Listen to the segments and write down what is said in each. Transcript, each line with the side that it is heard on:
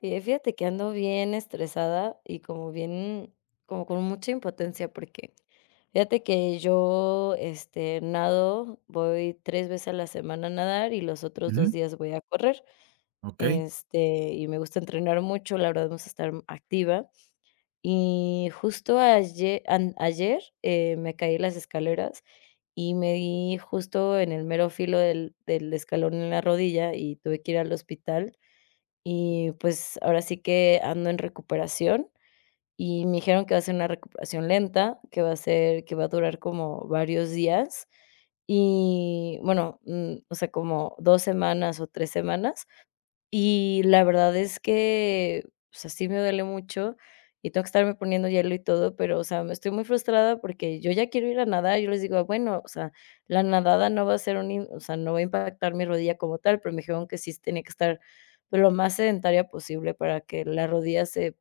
left: Fíjate que ando bien estresada y como bien, como con mucha impotencia, porque fíjate que yo, nado, voy tres veces a la semana a nadar y los otros dos
right: Ujú,
left: días voy a correr,
right: okey,
left: y me gusta entrenar mucho, la verdad me gusta estar activa. Y justo ayer, me caí en las escaleras y me di justo en el mero filo del escalón en la rodilla y tuve que ir al hospital y, pues, ahora sí que ando en recuperación, y me dijeron que va a ser una recuperación lenta, que va a ser que va a durar como varios días, y bueno, o sea, como 2 semanas o 3 semanas, y la verdad es que, o sea, sí me duele mucho y tengo que estarme poniendo hielo y todo, pero, o sea, me estoy muy frustrada porque yo ya quiero ir a nadar. Yo les digo: "Bueno, o sea, la nadada no va a ser un in o sea, no va a impactar mi rodilla como tal", pero me dijeron que sí tenía que estar, pues, lo más sedentaria posible para que la rodilla se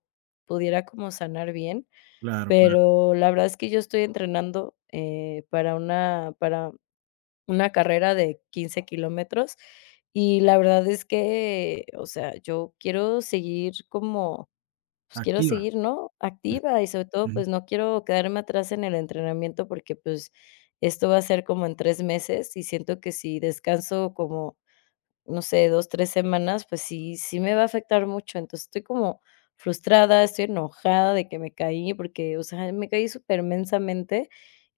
left: pudiera como sanar bien.
right: claro, claro,
left: Pero la verdad es que yo estoy entrenando, para una carrera de 15 kilómetros, y la verdad es que, o sea, yo quiero seguir como, pues, quiero
right: activa,
left: seguir, ¿no?, activa y sobre todo,
right: ujú.
left: pues, no quiero quedarme atrás en el entrenamiento porque, pues, esto va a ser como en 3 meses, y siento que si descanso como, no sé, 2 3 semanas, pues sí me va a afectar mucho. Entonces, estoy como frustrada, estoy enojada de que me caí porque, o sea, me caí supermensamente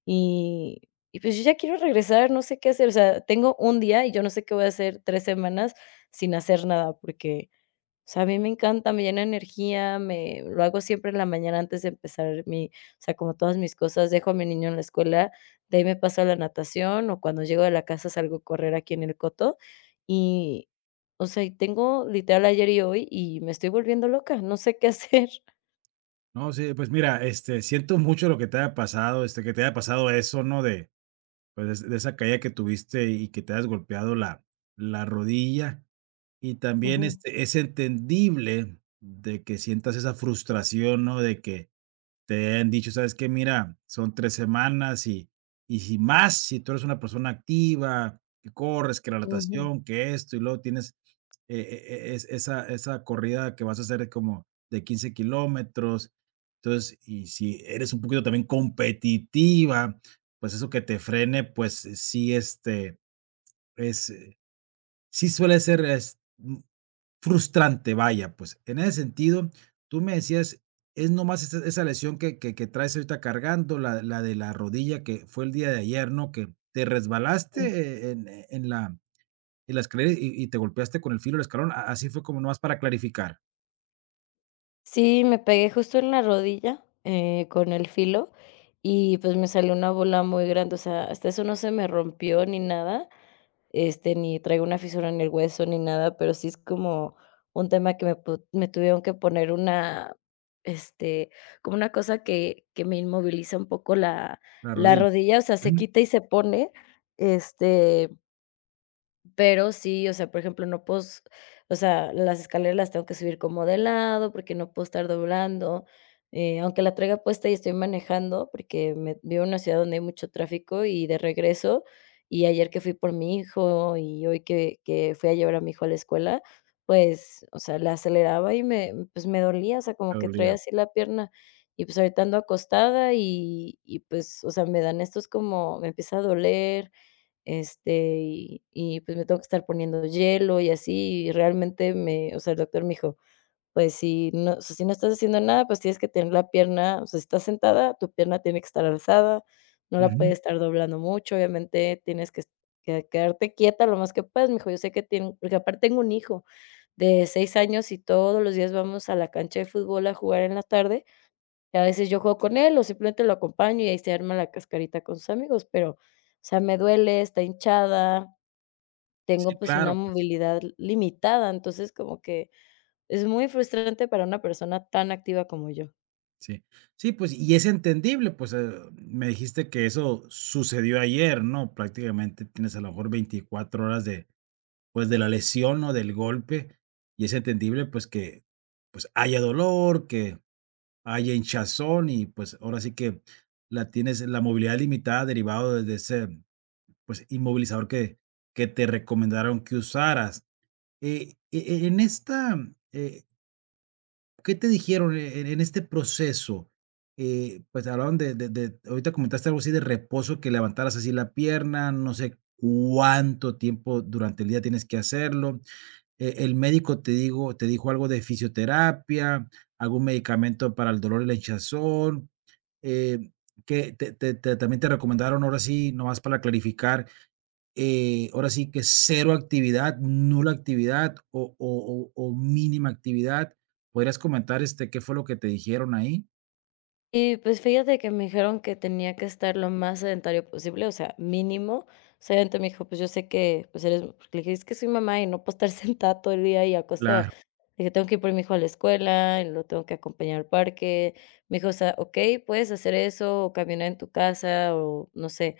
left: y y pues, yo ya quiero regresar, no sé qué hacer, o sea, tengo un día y yo no sé qué voy a hacer 3 semanas sin hacer nada, porque, o sea, a mí me encanta, me llena de energía, me lo hago siempre en la mañana antes de empezar mi o sea, como todas mis cosas, dejo a mi niño en la escuela, de ahí me paso a la natación, o cuando llego de la casa salgo a correr aquí en el coto, y, o sea, y tengo literal ayer y hoy, y me estoy volviendo loca, no sé qué hacer.
right: No, sí, pues mira, siento mucho lo que te haya pasado, que te haya pasado eso, ¿no? De, pues, de esa caída que tuviste y que te has golpeado la rodilla. Y también,
left: Ujú,
right: es entendible de que sientas esa frustración, ¿no? De que te han dicho, ¿sabes qué? Mira, son 3 semanas y si más, si tú eres una persona activa, que corres, que la
left: ujú.
right: natación, que esto, y luego tienes, eh, es esa corrida que vas a hacer como de 15 km. Entonces, y si eres un poquito también competitiva, pues eso que te frene, pues sí, es sí suele ser, es, frustrante, vaya, pues, en ese sentido, tú me decías, es nomás esa lesión que que traes ahorita cargando, la de la rodilla que fue el día de ayer, ¿no? Que te resbalaste, en la escalera y te golpeaste con el filo del escalón, a así fue como nomás para clarificar,
left: Sí, me pegué justo en la rodilla, con el filo y, pues, me salió una bola muy grande, o sea, hasta eso no se me rompió ni nada, ni traigo una fisura en el hueso ni nada, pero sí es como un tema que me tuvieron que poner una, este, como una cosa que me inmoviliza un poco la
right: la
left: la
right: rodilla.
left: rodilla, o sea, se
right: Ujú,
left: quita y se pone, este pero sí, o sea, por ejemplo, no puedo, s o sea, las escaleras las tengo que subir como de lado, porque no puedo estar doblando, aunque la traiga puesta y estoy manejando, porque me vivo en una ciudad donde hay mucho tráfico y de regreso, y ayer que fui por mi hijo y hoy que fui a llevar a mi hijo a la escuela, pues, o sea, le aceleraba y me, pues, me dolía, o sea,
right: te
left: como que traía
right: dolía.
left: así la pierna. Y, pues, ahorita ando acostada y, pues, o sea, me dan estos como me empieza a doler, este, y, pues, me tengo que estar poniendo hielo y así, y realmente me o sea, el doctor me dijo: "Pues, si no o sea, si no estás haciendo nada, pues, tienes que tener la pierna, o sea, si estás sentada, tu pierna tiene que estar alzada, no la puedes
right: Ujú.
left: estar doblando mucho, obviamente tienes que quedarte quieta lo más que puedas", me dijo: "Yo sé que tiene, porque aparte tengo un hijo de 6 años y todos los días vamos a la cancha de fútbol a jugar en la tarde, y a veces yo juego con él o simplemente lo acompaño y ahí se arma la cascarita con sus amigos, pero, o sea, me duele, está hinchada,
right: Sí,
left: tengo, pues, una
right: claro, pues,
left: movilidad limitada, entonces como que es muy frustrante para una persona tan activa como yo.
right: sí. Sí, pues, y es entendible, pues, me dijiste que eso sucedió ayer, ¿no? Prácticamente tienes a lo mejor 24 horas de pues, de la lesión o del golpe, y es entendible, pues, que, pues, haya dolor, que haya hinchazón y, pues, ahora sí que la tienes la movilidad limitada derivado de ese, pues, inmovilizador que te recomendaron que usaras. En esta, eh, ¿qué te dijeron en este proceso? Pues, hablaron de ahorita comentaste algo así de reposo, que levantaras así la pierna, no sé cuánto tiempo durante el día tienes que hacerlo, el médico te dijo algo de fisioterapia, algún medicamento para el dolor y la hinchazón, eh, que te también te recomendaron, ahora sí, nomás para clarificar, ahora sí que cero actividad, nula actividad o mínima actividad. ¿Podrías comentar, qué fue lo que te dijeron ahí?
left: Y pues fíjate que me dijeron que tenía que estar lo más sedentario posible, o sea, mínimo. O sea, obviamente me dijo, pues yo sé que pues eres, porque le dije, es que soy mamá y no puedo estar sentada todo el día y acostada.
right: Claro.
left: Le dije, tengo que ir por mi hijo a la escuela, y lo tengo que acompañar al parque. Me dijo, o sea, ok, puedes hacer eso, o caminar en tu casa, o no sé,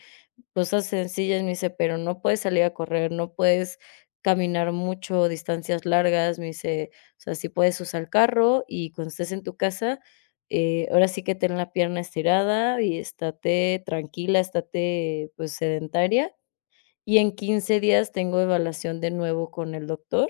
left: cosas sencillas, me dice, pero no puedes salir a correr, no puedes caminar mucho, distancias largas, me dice, o sea, sí puedes usar el carro y cuando estés en tu casa, ahora sí que ten la pierna estirada y estate tranquila, estate pues sedentaria. Y en 15 días tengo evaluación de nuevo con el doctor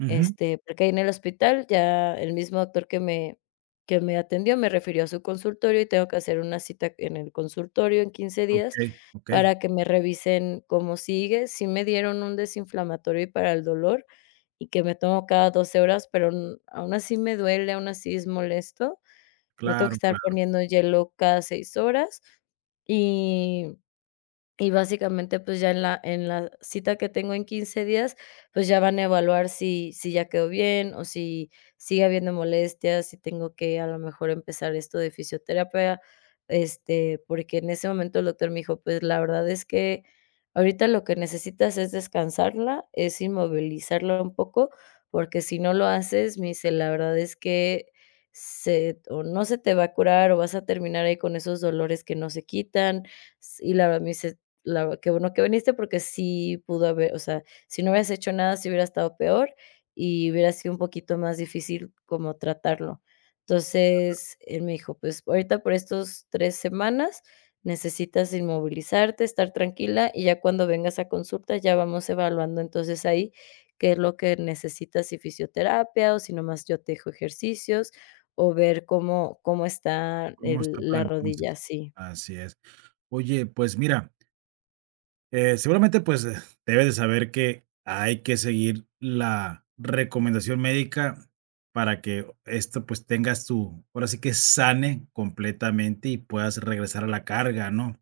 right: Ujú.
left: porque ahí en el hospital ya el mismo doctor que me atendió me refirió a su consultorio y tengo que hacer una cita en el consultorio en 15 días
right: Okey, okey.
left: para que me revisen cómo sigue. Sí me dieron un desinflamatorio y para el dolor y que me tomo cada 12 horas, pero n aún así me duele, aún así es molesto. Me tengo que
right: Claro,
left: estar
right: claro.
left: poniendo hielo cada 6 horas y y básicamente, pues, ya en la cita que tengo en 15 días, pues, ya van a evaluar si ya quedó bien o si sigue habiendo molestias, si tengo que a lo mejor empezar esto de fisioterapia, porque en ese momento el doctor me dijo: "Pues, la verdad es que ahorita lo que necesitas es descansarla, es inmovilizarla un poco, porque si no lo haces", me dice: "La verdad es que se o no se te va a curar o vas a terminar ahí con esos dolores que no se quitan". S Y la verdad me dice: la ver qué bueno que viniste, porque sí pudo haber o sea, si no hubieras hecho nada, sí hubiera estado peor y hubiera sido un poquito más difícil como tratarlo. Entonces, él me dijo: "Pues, ahorita por estos 3 semanas necesitas inmovilizarte, estar tranquila, y ya cuando vengas a consulta, ya vamos evaluando entonces ahí qué es lo que necesitas, si fisioterapia o si nomás yo te dejo ejercicios, o ver cómo está
right: ¿Cómo está
left: el
right: para
left: la rodilla",
right: entonces?
left: sí.
right: Así es. Oye, pues mira, seguramente, pues, debes de saber que hay que seguir la recomendación médica para que esto, pues, tengas tu, ahora sí que sane completamente y puedas regresar a la carga, ¿no?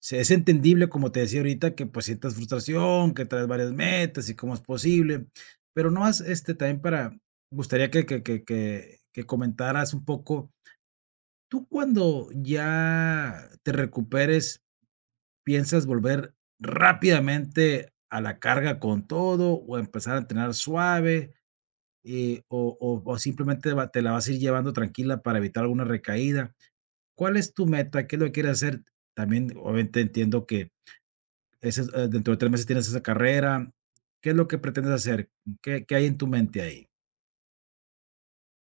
right: Se- es entendible, como te decía ahorita, que pues sientas frustración, que traes varias metas y cómo es posible, pero no más, también para, me gustaría que, que comentaras un poco, tú cuando ya te recuperes, ¿piensas volver rápidamente a la carga con todo o empezar a entrenar suave, o simplemente va te la vas a ir llevando tranquila para evitar alguna recaída? ¿Cuál es tu meta? ¿Qué es lo que quieres hacer? También, obviamente, entiendo que ese, dentro de 3 meses tienes esa carrera. ¿Qué es lo que pretendes hacer? ¿Qué qué hay en tu mente ahí?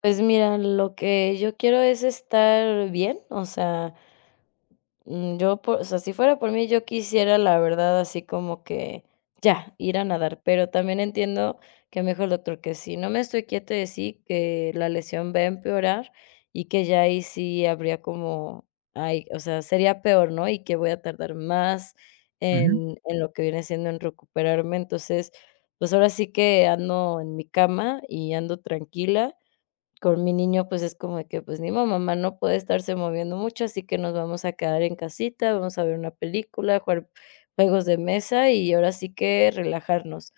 left: Pues mira, lo que yo quiero es estar bien, o sea, yo, por, o sea, si fuera por mí, yo quisiera, la verdad, así como que ya, ir a nadar, pero también entiendo que me dijo el doctor que si no me estoy quieta de sí, que la lesión va a empeorar y que ya ahí sí habría como, ay, o sea, sería peor, ¿no? Y que voy a tardar más
right: Ujú.
left: en lo que viene siendo en recuperarme, entonces, pues ahora sí que ando en mi cama y ando tranquila con mi niño, pues, es como de que, pues, ni modo, mamá no puede estarse moviendo mucho, así que nos vamos a quedar en casita, vamos a ver una película, jugar juegos de mesa y ahora sí que relajarnos.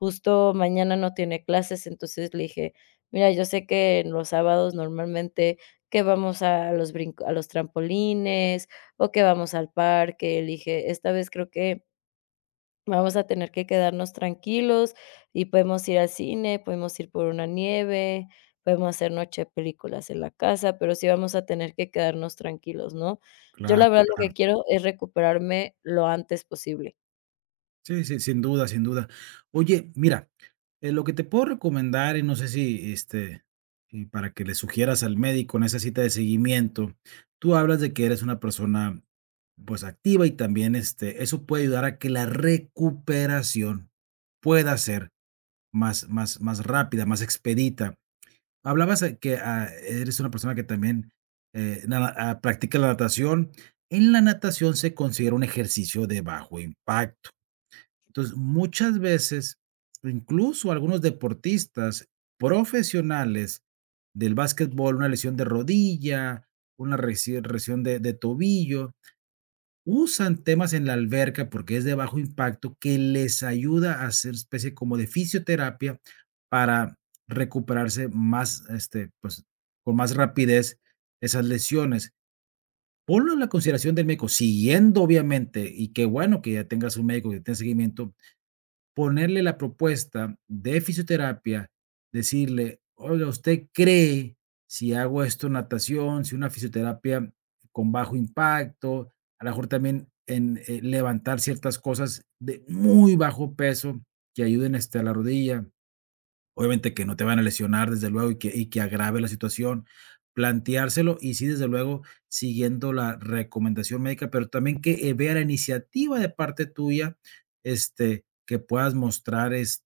left: Justo mañana no tiene clases, entonces le dije: "Mira, yo sé que en los sábados normalmente que vamos a los brinco a los trampolines o que vamos al parque", le dije: "Esta vez creo que vamos a tener que quedarnos tranquilos y podemos ir al cine, podemos ir por una nieve, podemos hacer noche de películas en la casa, pero sí vamos a tener que quedarnos tranquilos, ¿no?" Yo la
right: Claro,
left: verdad lo
right: claro.
left: que quiero es recuperarme lo antes posible.
right: Sí, sí, sin duda, sin duda. Oye, mira, lo que te puedo recomendar, y no sé si, y para que le sugieras al médico en esa cita de seguimiento, tú hablas de que eres una persona, pues, activa y también, eso puede ayudar a que la recuperación pueda ser más rápida, más expedita. Hablabas de que ah, eres una persona que también nada- ah, practica la natación. En la natación se considera un ejercicio de bajo impacto entonces, muchas veces, incluso algunos deportistas profesionales del básquetbol, una lesión de rodilla, una reci- lesión de tobillo, usan temas en la alberca porque es de bajo impacto que les ayuda a hacer especie como de fisioterapia para recuperarse más, pues, con más rapidez esas lesiones. Ponlo en la consideración del médico, siguiendo obviamente, y qué bueno que ya tengas un médico que tenga seguimiento, ponerle la propuesta de fisioterapia, decirle: "Oiga, ¿usted cree si hago esto, natación, si una fisioterapia con bajo impacto?". A lo mejor también en, levantar ciertas cosas de muy bajo peso que ayuden, a la rodilla. Obviamente que no te van a lesionar, desde luego, y que agrave la situación. Planteárselo y sí, desde luego, siguiendo la recomendación médica, pero también que, vea la iniciativa de parte tuya, que puedas mostrar, es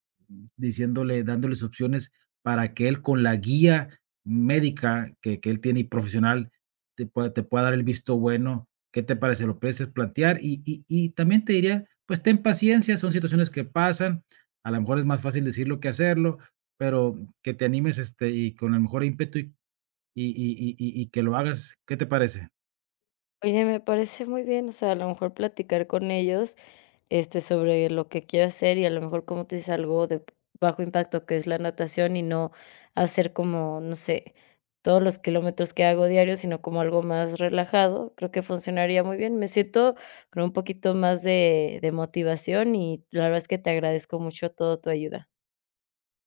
right: diciéndole, dándoles opciones para que él con la guía médica que él tiene y profesional te pueda dar el visto bueno. ¿Qué te parece? Lo puedes plantear y también te diría, pues ten paciencia, son situaciones que pasan, a lo mejor es más fácil decirlo que hacerlo, pero que te animes, y con el mejor ímpetu y y que lo hagas, ¿qué te parece?
left: Oye, me parece muy bien, o sea, a lo mejor platicar con ellos, sobre lo que quiero hacer y a lo mejor, como tú dices, algo de bajo impacto que es la natación y no hacer como, no sé, todos los kilómetros que hago diario, sino como algo más relajado, creo que funcionaría muy bien. Me siento con un poquito más de motivación y la verdad es que te agradezco mucho toda tu ayuda.